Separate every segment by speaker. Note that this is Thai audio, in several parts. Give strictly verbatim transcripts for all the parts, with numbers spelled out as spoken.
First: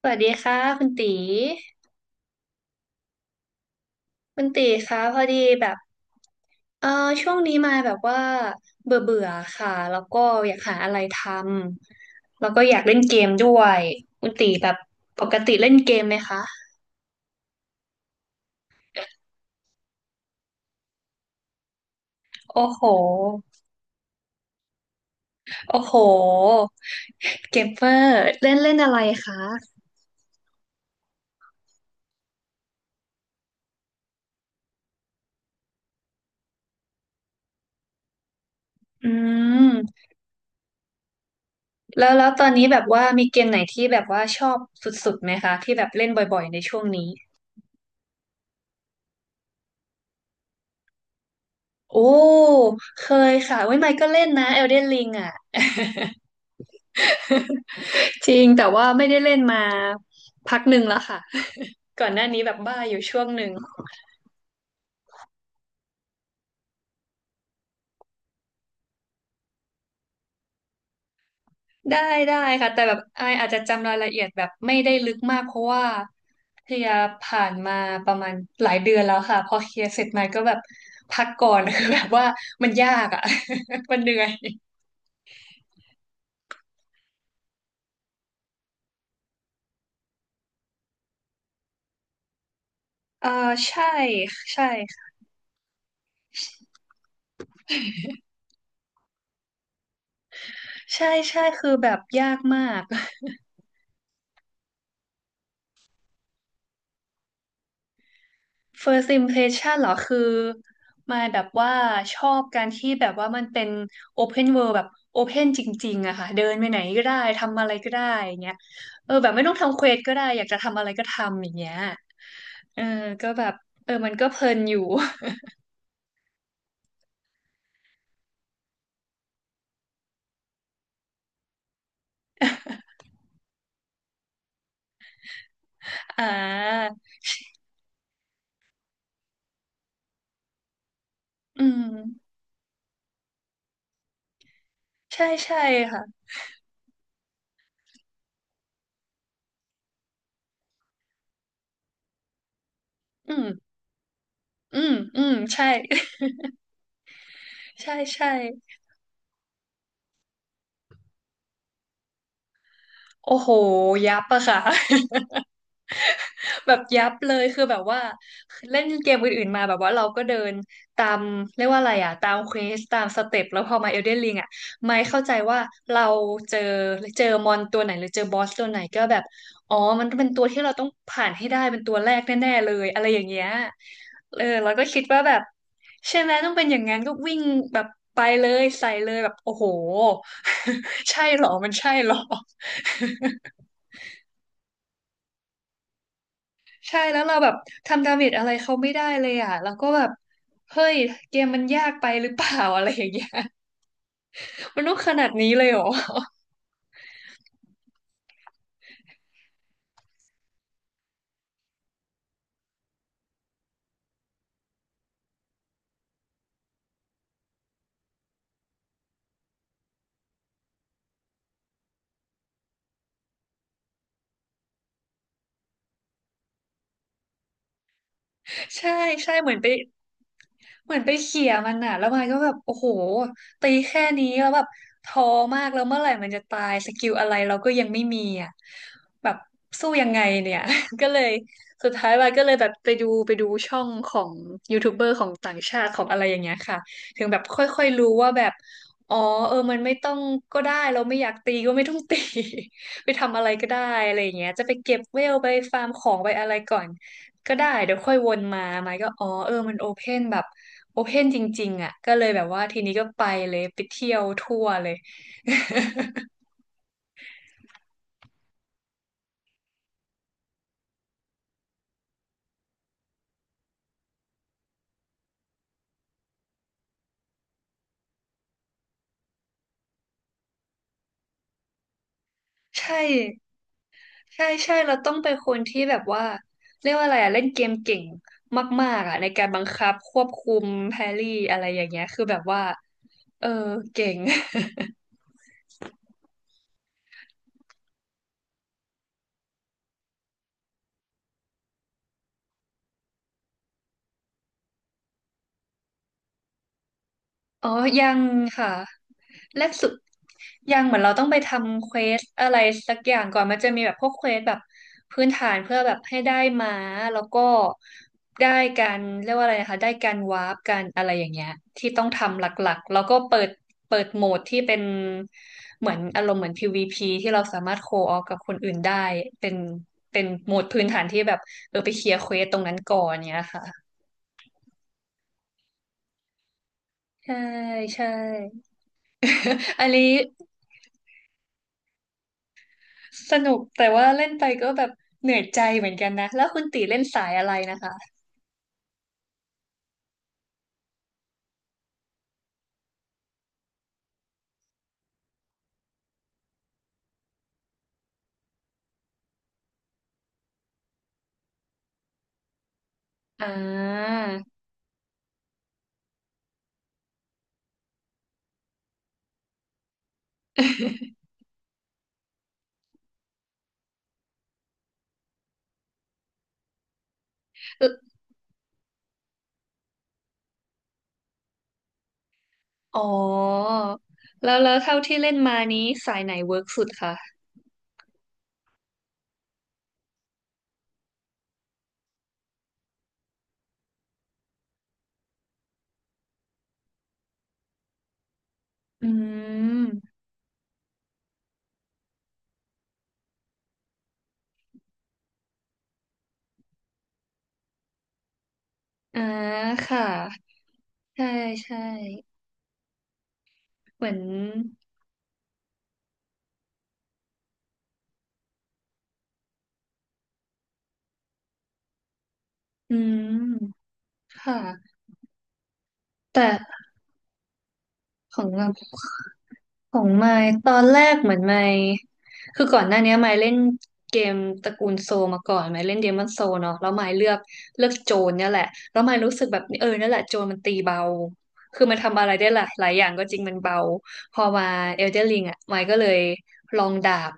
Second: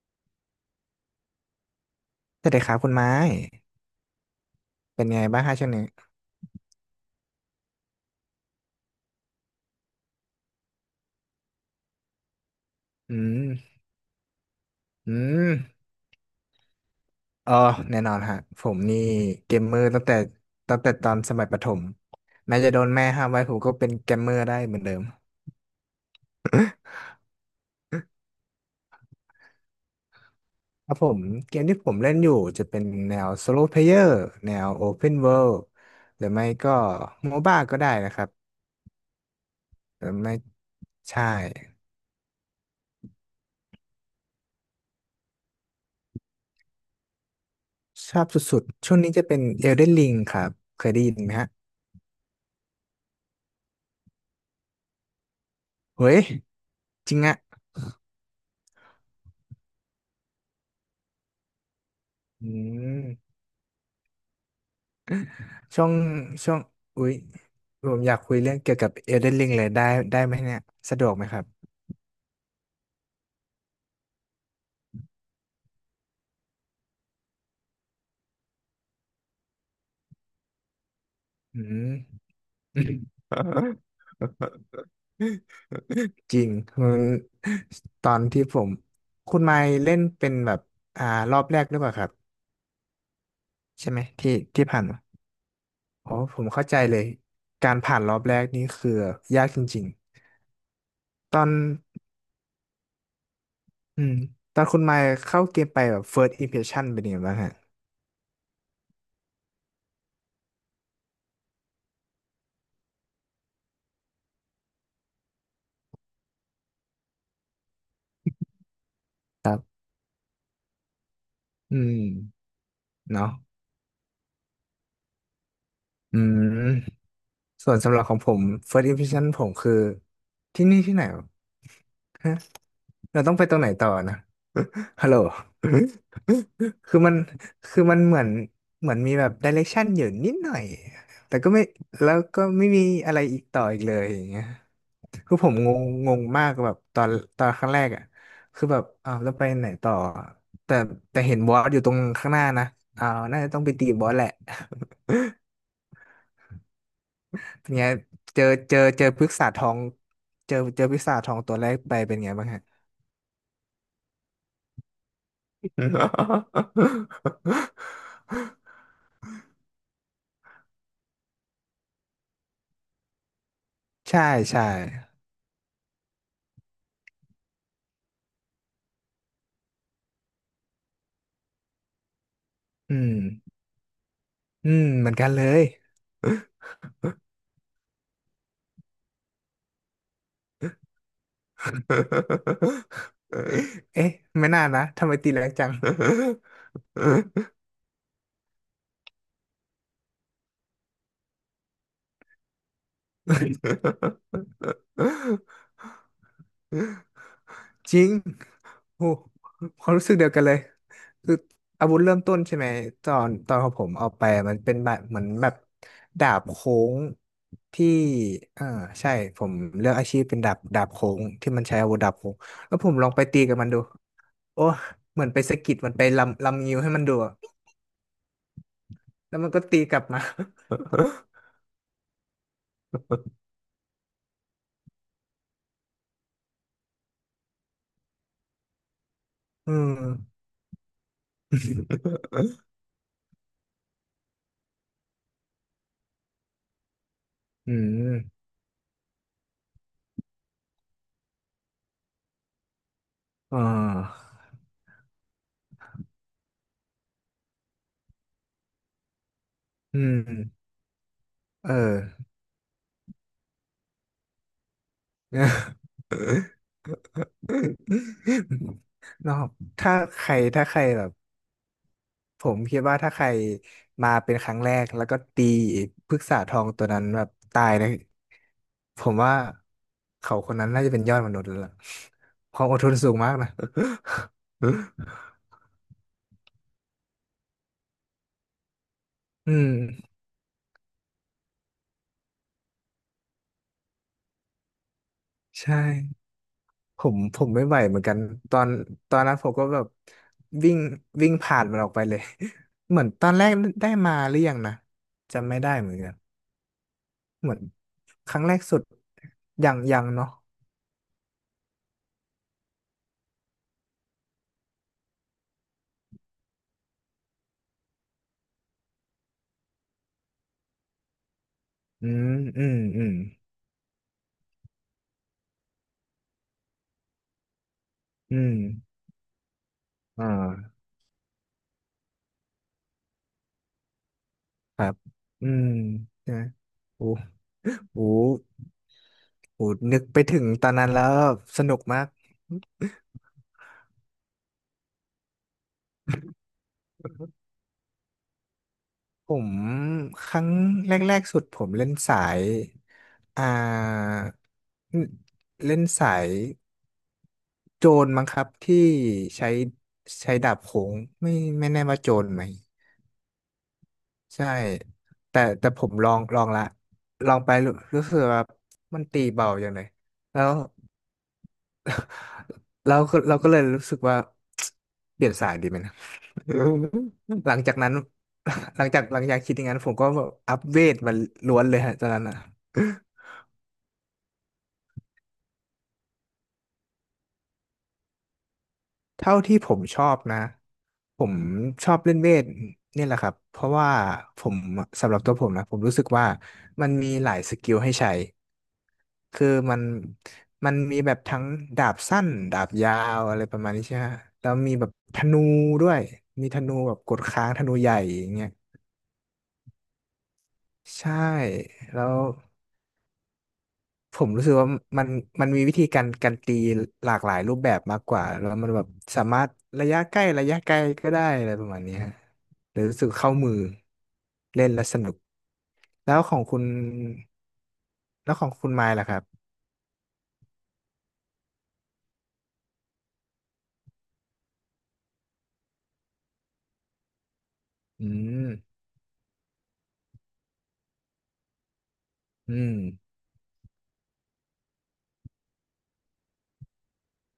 Speaker 1: สวัสดีค่ะคุณตี
Speaker 2: สวัสดีครับคุณไม้
Speaker 1: คุณตีคะ
Speaker 2: เป็น
Speaker 1: พ
Speaker 2: ไง
Speaker 1: อ
Speaker 2: บ้า
Speaker 1: ดี
Speaker 2: งฮะ
Speaker 1: แบ
Speaker 2: ช่วง
Speaker 1: บ
Speaker 2: นี้
Speaker 1: เออช่วงนี้มาแบบว่าเบื่อเบื่อค่ะแล้วก็อยากหาอะไรทำแล้วก็อยากเล่นเก
Speaker 2: อื
Speaker 1: มด้ว
Speaker 2: ม
Speaker 1: ยคุณตีแบบ
Speaker 2: อื
Speaker 1: ปก
Speaker 2: ม
Speaker 1: ติเล่นเกมไหมคะ
Speaker 2: เอ๋อแน่นอนฮะผมนี่เกมเมอร์ตั้งแต่ตั้งแต่ตอนสมัยประถมแม้
Speaker 1: โอ้
Speaker 2: จะโด
Speaker 1: โห
Speaker 2: นแม่ห้ามไว้ผมก็เป็นเกมเมอร์ได้เหมือนเดิม
Speaker 1: โอ้โห เกมเมอร์เล่นเล่นอะไรคะ
Speaker 2: ครับผมเกมที่ผมเล่นอยู่จะเป็นแนว s o โล p เพ y เ r อร์แนว Open World หรือไม่ก็โมบ้าก็ได้นะครับ
Speaker 1: อื
Speaker 2: ห
Speaker 1: ม
Speaker 2: รือไม่ใช่
Speaker 1: แล้วแล้วตอนนี้แบบว่ามีเกมไหนที่แบบว่าชอบสุดๆไหมคะที่แบบเล่นบ่อยๆในช่วงนี้
Speaker 2: ชอบสุดๆช่วงนี้จะเป็น Elden Ring ครับเคยได้ยินไหมฮะ
Speaker 1: โอ้เคยค่ะเว้ยไมค์ก็เล่นนะ Elden Ring อ่ะ
Speaker 2: เฮ้ยจริงอะ
Speaker 1: จริงแต่ว่าไม่ได้เล่นมาพักหนึ่งแล้วค่ะก่อนหน้านี้
Speaker 2: อื
Speaker 1: แบบบ้าอยู่ช่วง
Speaker 2: ม
Speaker 1: หนึ่ง
Speaker 2: ช่วงช่วงอุ๊ยผมอยากคุยเรื่องเกี่ยวกับ Elden Ring เลยได้ได้ไหมเนี่ยสะดวกไหมครับ
Speaker 1: ได้ได้ค่ะแต่แบบไอายอาจจะจำรายละเอียดแบบไม่ได้ลึกมากเพราะว่าเคลียร์ผ่านมาประมาณหลายเดือนแล้วค่ะพอเคลียร์เสร็จมาก็แบบพักก่อ
Speaker 2: อื
Speaker 1: น คือ
Speaker 2: ม
Speaker 1: แบบว่ามันยากอ่ะ มันเหนื่อย
Speaker 2: จริงมันตอนที่ผมคุณไมค์เล่นเป็นแบบอ่ารอบแรกหรือเปล่าครับ
Speaker 1: เออใช่
Speaker 2: ใช่ไหมที่
Speaker 1: ใช่
Speaker 2: ที่ผ่านมาอ๋อผมเข้าใจเลยการผ่านรอบแรกนี่คือยากจริง
Speaker 1: ใช่
Speaker 2: ๆต
Speaker 1: ใช่
Speaker 2: อน
Speaker 1: คือแบบยากมาก
Speaker 2: อืมตอนคุณไมค์เข้าเกมไปแบบ first impression เป็นยังไงบ้างฮะ
Speaker 1: First impression เหรอคือมายแบบว่าชอบการที่แบบว่ามันเป็น open world แบบ open จริงๆอะค่ะเดินไปไหนก็ได้ทำอะไรก็ได้อย่างเงี้ยเออแบบไม่ต้องทำเควสก็ได้อยากจะทำอะไรก็ทำอย่างเงี้
Speaker 2: อื
Speaker 1: ย
Speaker 2: ม
Speaker 1: เออก็
Speaker 2: เนาะ
Speaker 1: แบบเออมันก็เพลินอยู่
Speaker 2: อืม ส่วนสำหรับของผม first impression ผมคือที่นี่ที่ไหนวะฮะเราต้องไปตรงไหนต่อนะ ฮัลโหล
Speaker 1: อ่า
Speaker 2: คือมัน คือมันเหมือนเหมือนมีแบบ direction อยู่นิดหน่อย แต่ก็
Speaker 1: อื
Speaker 2: ไม่
Speaker 1: ม
Speaker 2: แล้วก็ไม่มีอะไรอีกต่ออีกเลยอย่างเงี้ย
Speaker 1: ใช่
Speaker 2: คือผม
Speaker 1: ใช่
Speaker 2: งง
Speaker 1: ค่ะ
Speaker 2: งงมากแบบตอนตอนครั้งแรกอ่ะคือแบบอ้าวแล้วไปไหนต่อ แต่แต่เห็นบอสอยู่ตรงข้างหน้านะอ้าว
Speaker 1: อื
Speaker 2: น่า
Speaker 1: ม
Speaker 2: จะต้องไปตีบอสแหละ
Speaker 1: อื มอืมใช่
Speaker 2: เนี่ย
Speaker 1: ใช่ใช่
Speaker 2: เจอเจอเจอพฤกษาทองเจอเจอพฤกษาทองตัวแรกไปเป็นไงบ้างฮะ
Speaker 1: โอ้โหยับอะค่ะ แบบยับเลยคือแบบว่าเล่นเกมอื่นๆมาแบบว่าเราก็เดินตามเรียกว่าอะไรอ่ะตามเควสตามสเต็ปแล้วพอมาเอลเดน
Speaker 2: ใช่
Speaker 1: ริงอ่ะ
Speaker 2: ใช่
Speaker 1: ไม่เข้าใจว่าเราเจอเจอมอนตัวไหนหรือเจอบอสตัวไหนก็แบบอ๋อมันเป็นตัวที่เราต้องผ่านให้ได้เป็นตัวแรกแน่ๆเลย
Speaker 2: อื
Speaker 1: อะไรอ
Speaker 2: ม
Speaker 1: ย่างเงี้ยเออ
Speaker 2: อื
Speaker 1: เราก็
Speaker 2: ม
Speaker 1: คิด
Speaker 2: เหมือน
Speaker 1: ว่า
Speaker 2: กัน
Speaker 1: แบบ
Speaker 2: เลย
Speaker 1: ใช่ไหมต้องเป็นอย่างนั้นก็วิ่งแบบไปเลยใส่เลยแบบโอ้โห ใช่เหรอมันใช่เหรอ
Speaker 2: เอ๊ะไม่น่านะทำไมตีแรงจัง
Speaker 1: ใช่แล้วเราแบบทำดาเมจอะไรเขาไม่ได้เลยอ่ะเราก็แบบเฮ้ยเกมมันยากไปหรือเปล่าอะไรอย่างเงี้ยมันต้องขนาดนี้เลยเหรอ
Speaker 2: จริงโอ้ความรู้สึกเดียวกันเลยคืออาวุธเริ่มต้นใช่ไหมตอนตอนของผมเอาไปมันเป็นแบบเหมือนแบบดาบโค้งที่อ่าใช่ผมเลือกอาชีพเป็นดาบดาบโค้งที่มันใช้อาวุธดาบโค้ง แล้วผมลองไปตีกับมันดู โอ้เหมือนไปสะกิดมันไปลำลำงิ้วให้มันดูอะ
Speaker 1: ใช่ใช่
Speaker 2: แล้ว
Speaker 1: เห
Speaker 2: มัน
Speaker 1: มือน
Speaker 2: ก็
Speaker 1: ไป
Speaker 2: ตีกลับมา
Speaker 1: เหมือนไปเขี่ยมันอ่ะแล้วมันก็แบบโอ้โหตีแค่นี้แล้วแบบท้อมากแล้วเมื่อไหร่มันจะตายสกิลอะไรเราก็ยังไม่มีอ่ะแบบ
Speaker 2: อื
Speaker 1: สู้ยังไง
Speaker 2: ม
Speaker 1: เนี่ย ก็เลยสุดท้ายวันก็เลยแบบไปดูไปดูช่องของยูทูบเบอร์ของต่างชาติของอะไรอย่างเงี้ยค่ะถึงแบบค
Speaker 2: อื
Speaker 1: ่อยๆรู้ว่าแบ
Speaker 2: ม
Speaker 1: บอ๋อเออมันไม่ต้องก็ได้เราไม่อยากตีก็ไม่ต้องตี ไปทำอะไร
Speaker 2: อ่
Speaker 1: ก็ได้อะไร
Speaker 2: า
Speaker 1: อย่างเงี้ยจะไปเก็บเวลไปฟาร์มของไปอะไรก่อน ก็ได้เดี๋ยวค่อยวนมาไม้ก็อ๋อเออมันโอ
Speaker 2: อื
Speaker 1: เพนแบบ
Speaker 2: ม
Speaker 1: โอเพนจริง
Speaker 2: เอ
Speaker 1: ๆอ่ะก็เล
Speaker 2: อ
Speaker 1: ยแบบว่าทีนี้ก็ไปเลยไปเที่ยวทั่วเลย
Speaker 2: นอกถ้าใครถ้าใครแบบผมคิดว่าถ้าใครมาเป็นครั้งแรกแล้วก็ตีพฤกษาทองตัวนั้นแบบตายนะผมว่าเขาคนนั้นน่าจะเป็นยอดมนุษย์แล้วล่ะความอดทน
Speaker 1: ใช่
Speaker 2: สูงมากนะ
Speaker 1: ใช่ใช่เราต้องเป็ นคนที่แบบว่าเรียกว่าอะไรอ่ะเล่นเกมเก่งมากๆอ่ะในการ
Speaker 2: อื
Speaker 1: บัง
Speaker 2: ม
Speaker 1: คับควบคุมแพรี่อะไรอย่างเงี้ยคือแบบว่าเออเก่ง
Speaker 2: ใช่ผมผมไม่ไหวเหมือนกันตอนตอนนั้นผมก็แบบวิ่งวิ่งผ่านมันออกไปเลย เหมือนตอนแรกได้มาหรือยังนะจำไม่ได้เหมือนกัน เหมือน
Speaker 1: อ๋อยัง
Speaker 2: ครั้งแรก
Speaker 1: ค่ะ
Speaker 2: สุด
Speaker 1: แร
Speaker 2: ยั
Speaker 1: ก
Speaker 2: ง
Speaker 1: สุด
Speaker 2: ยังเนาะ
Speaker 1: ยังเหมือนเราต้องไปทำเควสอะไรสักอย่างก่อนมันจะมีแบบพวกเควสแบบพื้นฐานเพื่อแบบให้ได้ม้าแล้วก็ได้การเรียกว่าอะไรนะคะได้การวาร์ปการอะไรอย่างเงี้ยที่ต้อ
Speaker 2: อื
Speaker 1: ง
Speaker 2: ม
Speaker 1: ทำห
Speaker 2: อื
Speaker 1: ลั
Speaker 2: ม
Speaker 1: กๆแล้
Speaker 2: อื
Speaker 1: ว
Speaker 2: ม
Speaker 1: ก็เปิดเปิดโหมดที่เป็นเหมือนอารมณ์เหมือน พี วี พี ที่เราสามารถโคออกับ
Speaker 2: อื
Speaker 1: ค
Speaker 2: ม
Speaker 1: นอื่นได้เป็นเป็
Speaker 2: อ่
Speaker 1: นโหมด
Speaker 2: า
Speaker 1: พื้นฐานที่แบบเออไปเคลียร์เควสตรงนั้นก่อนเนี้ยค่ะ
Speaker 2: ครับอืมนะโอ้โห
Speaker 1: ใช่
Speaker 2: โอ้
Speaker 1: ใช่
Speaker 2: โห
Speaker 1: อัน
Speaker 2: นึ
Speaker 1: นี้
Speaker 2: กไปถึงตอนนั้นแล้วสนุกมาก
Speaker 1: สนุกแต่ว่าเล่นไปก็แบบเหนื่อยใจเหมือนกันนะแล้วคุณตีเล่นสายอะไรนะคะ
Speaker 2: ผมครั้งแรกๆสุดผมเล่นสายอ่าเล่นเล่นสายโจรมั้งครับที่ใช้ใช้ดาบโขงไม่ไม่แน่ว่าโจรไหม
Speaker 1: อ่า
Speaker 2: ใช่แต่แต่ผมลองลองละลองไปรู้รู้สึกว่ามันตีเบาอย่างเลยแล้วแล้วก็เราก็เลยรู้สึกว่า เปลี่ยนสายดีไหมนะ หลังจากนั้น หลังจากหลังจากคิดอย่างนั้นผมก็แบบอัพเวทมาล้วนเลยฮะตอนนั้นอ่ะ
Speaker 1: อ๋อแล้วแล้วเท่าที่เล่นมานี้สายไหนเวิร์กสุดคะ
Speaker 2: เท่าที่ผมชอบนะผมชอบเล่นเวทนี่แหละครับเพราะว่าผมสำหรับตัวผมนะผมรู้สึกว่ามันมีหลายสกิลให้ใช้
Speaker 1: อื
Speaker 2: คือมัน
Speaker 1: ม
Speaker 2: มันมีแบบทั้งดาบสั้นดาบยาวอะไรประมาณนี้ใช่ไหมฮะแล้วมีแบบธนูด้วยมีธนูแบบกดค้างธนูใหญ่อย่างเงี้ย
Speaker 1: อ่าค่ะ
Speaker 2: ใช่
Speaker 1: ใช่ใช่
Speaker 2: แล้ว
Speaker 1: เหมือ
Speaker 2: ผ
Speaker 1: น
Speaker 2: มรู้สึกว่ามันมันมีวิธีการการตีหลากหลายรูปแบบมากกว่าแล้วมันแบบสามารถระยะใกล้ระยะไกลก็ได้อะไรประมาณนี้ฮะเลย
Speaker 1: อื
Speaker 2: รู้สึกเข้ามือ
Speaker 1: มค่ะ
Speaker 2: เล่นแล้วสนุกแล้วขอ
Speaker 1: แต่
Speaker 2: งคุณแล้
Speaker 1: ข
Speaker 2: วข
Speaker 1: อง
Speaker 2: อง
Speaker 1: เรา
Speaker 2: คุณไมล์ล่ะครับ
Speaker 1: ของไมค์ตอนแรกเหมือนไมค์คือก่อนหน้านี้ไมค์เล่นเกมตระกูลโซลมาก่อนไมค์เล่นเดมอนโซเนาะแล้วไมค์เลือกเลือก
Speaker 2: อื
Speaker 1: โจร
Speaker 2: ม
Speaker 1: เนี่ยแหละแล้วไมค์รู้สึกแบบเออนั่นแหละโจรมันตีเบาคือมันทำอะไรได้
Speaker 2: อื
Speaker 1: หลาย
Speaker 2: ม
Speaker 1: หลายอย่างก็จริงมันเบาพอมาเอลเดนริงอ่ะไมค์ก็เลยลองดาบ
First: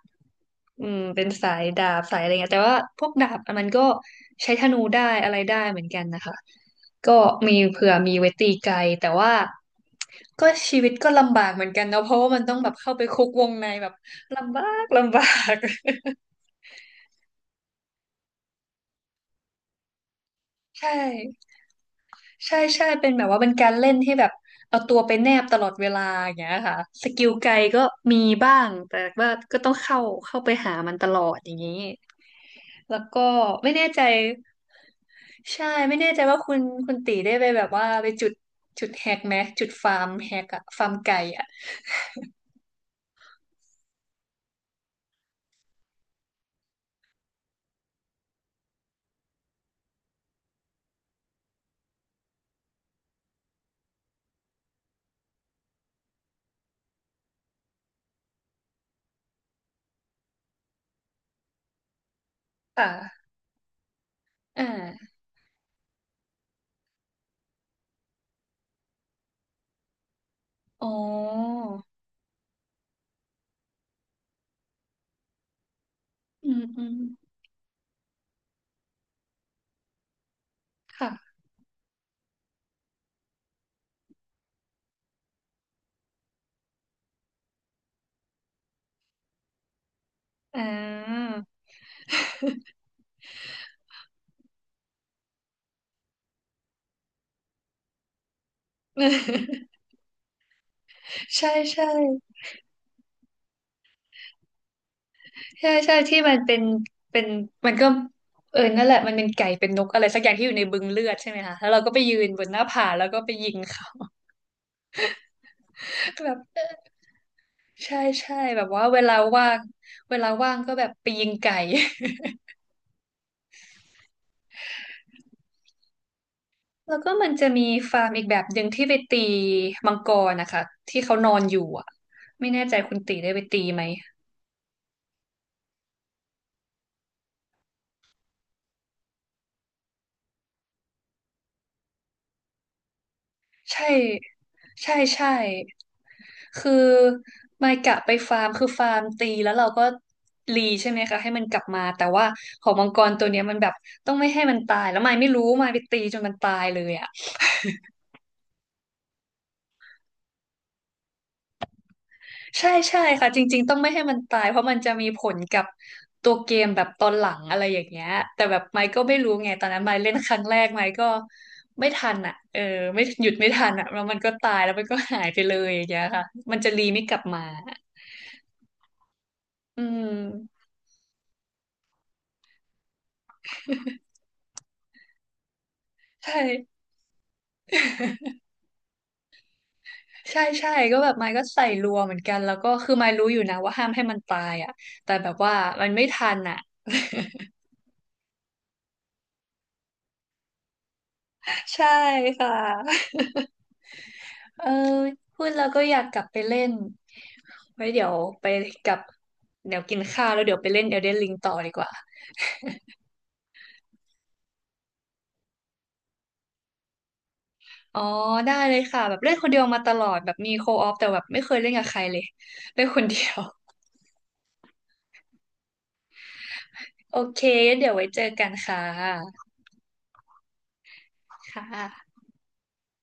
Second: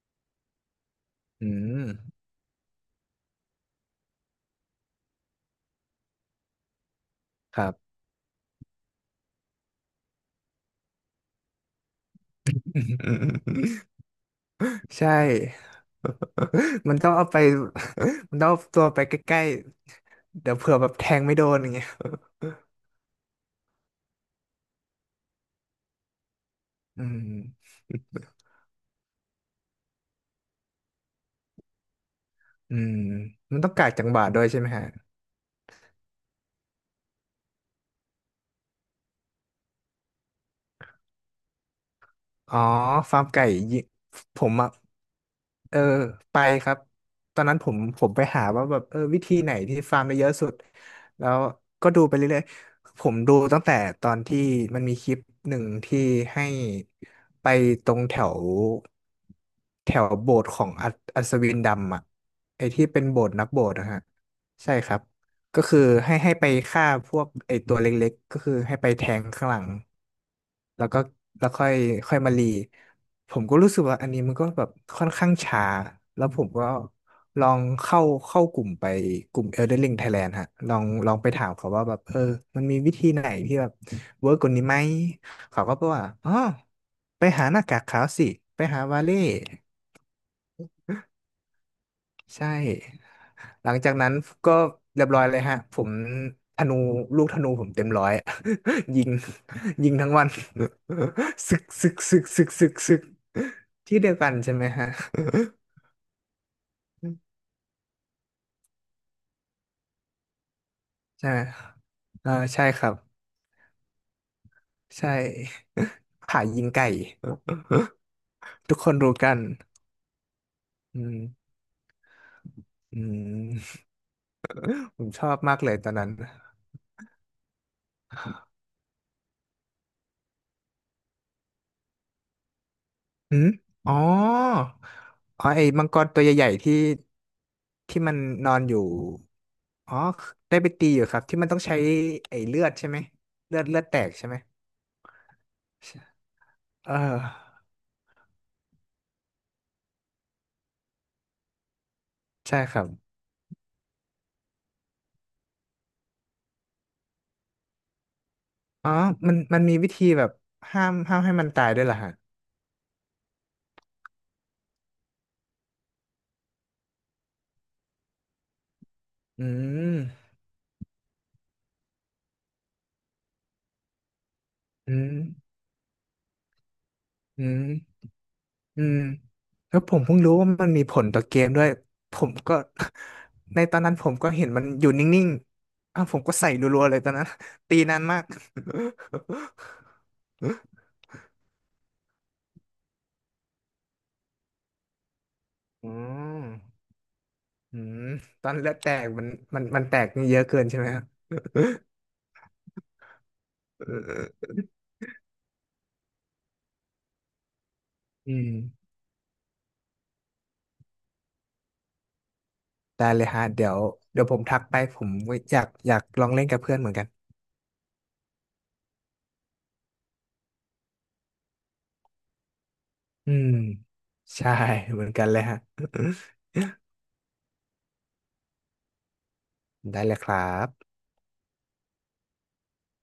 Speaker 1: อืมเป็น
Speaker 2: อื
Speaker 1: สาย
Speaker 2: ม
Speaker 1: ดาบสายอะไรเงี้ยแต่ว่าพวกดาบมันก็ใช้ธนูได้อะไรได้เหมือนกันนะคะก็มี
Speaker 2: ครั
Speaker 1: เผื่อ
Speaker 2: บ
Speaker 1: มีไว้ตีไกลแต่ว่า ก็ชีวิตก็ลำบากเหมือนกันเนาะเพราะว่ามันต้องแบบ
Speaker 2: อ
Speaker 1: เข้าไปคุกวง
Speaker 2: ื
Speaker 1: ใน
Speaker 2: ม
Speaker 1: แบบลำบาก
Speaker 2: ใช่
Speaker 1: ลำบาก
Speaker 2: มันต้องเอาไป มันต้องเอาตัวไปใกล้ๆ เดี๋ยวเผื่อ แบ
Speaker 1: ใช่
Speaker 2: บแทงไม่โดนอย่างเงี้ย
Speaker 1: ใช่ใช่เป็นแบบว่าเป็นการเล่นที่แบบเอาตัวไปแนบตลอดเวลาอย่างเงี้ยค่ะ
Speaker 2: อื
Speaker 1: สกิลไกล
Speaker 2: ม
Speaker 1: ก็มีบ้างแต่ว่าก็ต้องเข้าเข้าไปหามันตลอดอย่างนี้
Speaker 2: อืม
Speaker 1: แล้วก็
Speaker 2: มันต้
Speaker 1: ไม่
Speaker 2: อง
Speaker 1: แน่
Speaker 2: กาก
Speaker 1: ใจ
Speaker 2: จังหวะด้วยใช่ไหมฮะ
Speaker 1: ใช่ไม่แน่ใจว่าคุณคุณตีได้ไปแบบว่าไปจุดจุดแฮกไหมจุดฟาร์มแฮกอะฟาร์มไก่อะ
Speaker 2: อ๋อฟาร์มไก่ยิผมอ่ะเออไปครับตอนนั้นผมผมไปหาว่าแบบเออวิธีไหนที่ฟาร์มได้เยอะสุดแล้วก็ดูไปเรื่อยๆผมดูตั้งแต่ตอนที่มันมีคลิปหนึ่งที่ให้ไปตรงแถวแถวโบสถ์ของอัศอัศวินดำอ่ะไอ้ที่เป็นโบ
Speaker 1: ค่ะ
Speaker 2: สถ์นักโบสถ์นะฮะ
Speaker 1: อ่
Speaker 2: ใช่ครับ
Speaker 1: า
Speaker 2: ก็คือให้ให้ไปฆ่าพวกไอตัวเล็กๆก็คือให้ไปแทงข้างหลัง แล้
Speaker 1: อ๋อ
Speaker 2: วก็แล้วค่อยค่อยมารีผมก็รู้สึกว่าอันนี้มันก็แบบค่อนข้างช้าแล้วผ
Speaker 1: อื
Speaker 2: ม
Speaker 1: ม
Speaker 2: ก็
Speaker 1: อืม
Speaker 2: ลองเข้าเข้ากลุ่มไปกลุ่ม Elden Ring Thailand ฮะลองลองไป
Speaker 1: ค่ะ
Speaker 2: ถามเขาว่าแบบเออมันมีวิธีไหนที่แบบเวิร์กกว่านี้ไหมเขาก็บอกว่าอ๋อไปหาหน้ากากขาวสิไปหาวาเล่
Speaker 1: อ่า
Speaker 2: ใช่ หลังจากนั้นก็เรียบร้อยเลยฮะ ผมธนูลูกธนูผมเต็มร้อย ยิง ยิงทั้งวัน
Speaker 1: ใช่
Speaker 2: ซึก
Speaker 1: ใช่
Speaker 2: ซึกซึกซึกซึกซึกที่เดียวกันใช่ไหมฮะ
Speaker 1: ใช่ใช่ที่มันเป็นเป็น มันก็เออนั่นแหละมันเป็นไก่เป็นนกอะไรสักอย่างที่อยู่ในบึงเลือด
Speaker 2: ใช่
Speaker 1: ใช่ไห
Speaker 2: ไห
Speaker 1: ม
Speaker 2: ม
Speaker 1: คะแล้วเราก็ไปยืน
Speaker 2: อ่า
Speaker 1: บนหน้า
Speaker 2: ใช่ค
Speaker 1: ผา
Speaker 2: รับ
Speaker 1: แล้วก็ไปยิงเขา
Speaker 2: ใช่
Speaker 1: แบบ
Speaker 2: ผ่ายิงไก่
Speaker 1: ใช่ใช่แบบ
Speaker 2: ทุก
Speaker 1: ว่า
Speaker 2: คน
Speaker 1: เวลา
Speaker 2: รู้กัน
Speaker 1: ว่างเวลาว่างก็แบบ
Speaker 2: อื
Speaker 1: ไป
Speaker 2: ม
Speaker 1: ยิงไก่
Speaker 2: อืมผมชอบมากเลยตอนนั้น
Speaker 1: แล้วก็มันจะมีฟาร์มอีกแบบหนึ่งที่ไปตีมังกรนะคะที่เขานอนอยู่อ่ะไม่แน่ใจคุณตีได้
Speaker 2: อื
Speaker 1: ไป
Speaker 2: ม
Speaker 1: ตีไหม
Speaker 2: อ๋ออ๋อไอ้มังกรตัวใหญ่ๆที่ที่มันนอนอยู่ อ๋อ ได้ไปตีอยู่ครับที่มันต้องใช้ไอ้เลือดใช่ไหมเลือดเลือ
Speaker 1: ใช่
Speaker 2: ดแตกใช่ไหม
Speaker 1: ใช่ใช่
Speaker 2: ใช่
Speaker 1: คือ
Speaker 2: เออ
Speaker 1: ไมายกะไปฟาร์มคือฟาร์มตีแล้วเราก็รีใช่ไหมคะให้มันกลับมาแต่ว่า
Speaker 2: ใช่
Speaker 1: ขอ
Speaker 2: ค
Speaker 1: ง
Speaker 2: รั
Speaker 1: มั
Speaker 2: บ
Speaker 1: งกรตัวเนี้ยมันแบบต้องไม่ให้มันตายแล้วไมายไม่รู้ไมายไปตีจนมันตายเลยอ่ะ
Speaker 2: อ๋อมันมันมีวิธีแบบห้ามห้ามให้มันตายด้วยเหรอฮะ
Speaker 1: ใช่ใช่ค่ะจริงๆต้องไม่ให้มันตายเพราะมันจะมีผลกับตัวเกมแบบตอนหลังอะไรอย่างเงี้ยแต่แบบไมค์ก็ไม่รู้
Speaker 2: อื
Speaker 1: ไงตอนนั้นไม
Speaker 2: ม
Speaker 1: ค์เล่นครั้งแรกไมค์ก็ไม่ทันอ่ะเออไม่หยุดไม่ทันอ่ะแล้วมันก็ตายแล้วมัน
Speaker 2: อื
Speaker 1: ก็
Speaker 2: ม
Speaker 1: หายไปเลยอย่างเงี้ยค่ะมันจะรีไม่กลับมา
Speaker 2: อืมอืมแล้
Speaker 1: อื
Speaker 2: วผมเพิ่งรู้ว่า
Speaker 1: ม
Speaker 2: มันมีผลต่อเกมด้วยผมก็ ในตอนนั้นผมก็เห็นมันอยู่นิ่งๆอ้าวผมก็
Speaker 1: ใช่
Speaker 2: ใส่รัวๆเลยตอนนั้น ตีนานมาก
Speaker 1: ใช่ใช่ก็แบบไม้ก็ใส่รัวเหมือนกันแล้วก็คือไม้รู้อยู่นะว่าห้ามให้มันตายอ่ะแต่แบบว่า มั
Speaker 2: อื
Speaker 1: นไม่ทัน
Speaker 2: ม
Speaker 1: อ่ะ
Speaker 2: อืมตอนเลือดแตกมันมันมันแตกนี่เยอะเกินใช่ไหมครับ
Speaker 1: ใช่ค่ะ เออพูดแล้วก็อยากกลับไปเล่นไว้เดี๋ยว
Speaker 2: อื
Speaker 1: ไป
Speaker 2: ม
Speaker 1: กลับเดี๋ยวกินข้าวแล้วเดี๋ยวไปเล่น Elden Ring ต่อดีกว่า
Speaker 2: ได้เลยฮะเดี๋ยวเดี๋ยวผมทักไปผมอยากอยากลองเล่นกับเพื่อนเหมือนกัน
Speaker 1: อ๋อได้เลยค่ะแบบเล่นคนเดียวมาตลอดแบบมีโคออฟแต่แบบไม่เคยเล่นกับใครเลยเล่นคนเดีย
Speaker 2: อื
Speaker 1: ว
Speaker 2: มใช่เหมือนกันเลยฮะ
Speaker 1: โอเคงั้นเดี๋ยวไว้เจอกันค่ะ
Speaker 2: ได้เลยครับ
Speaker 1: ค่ะ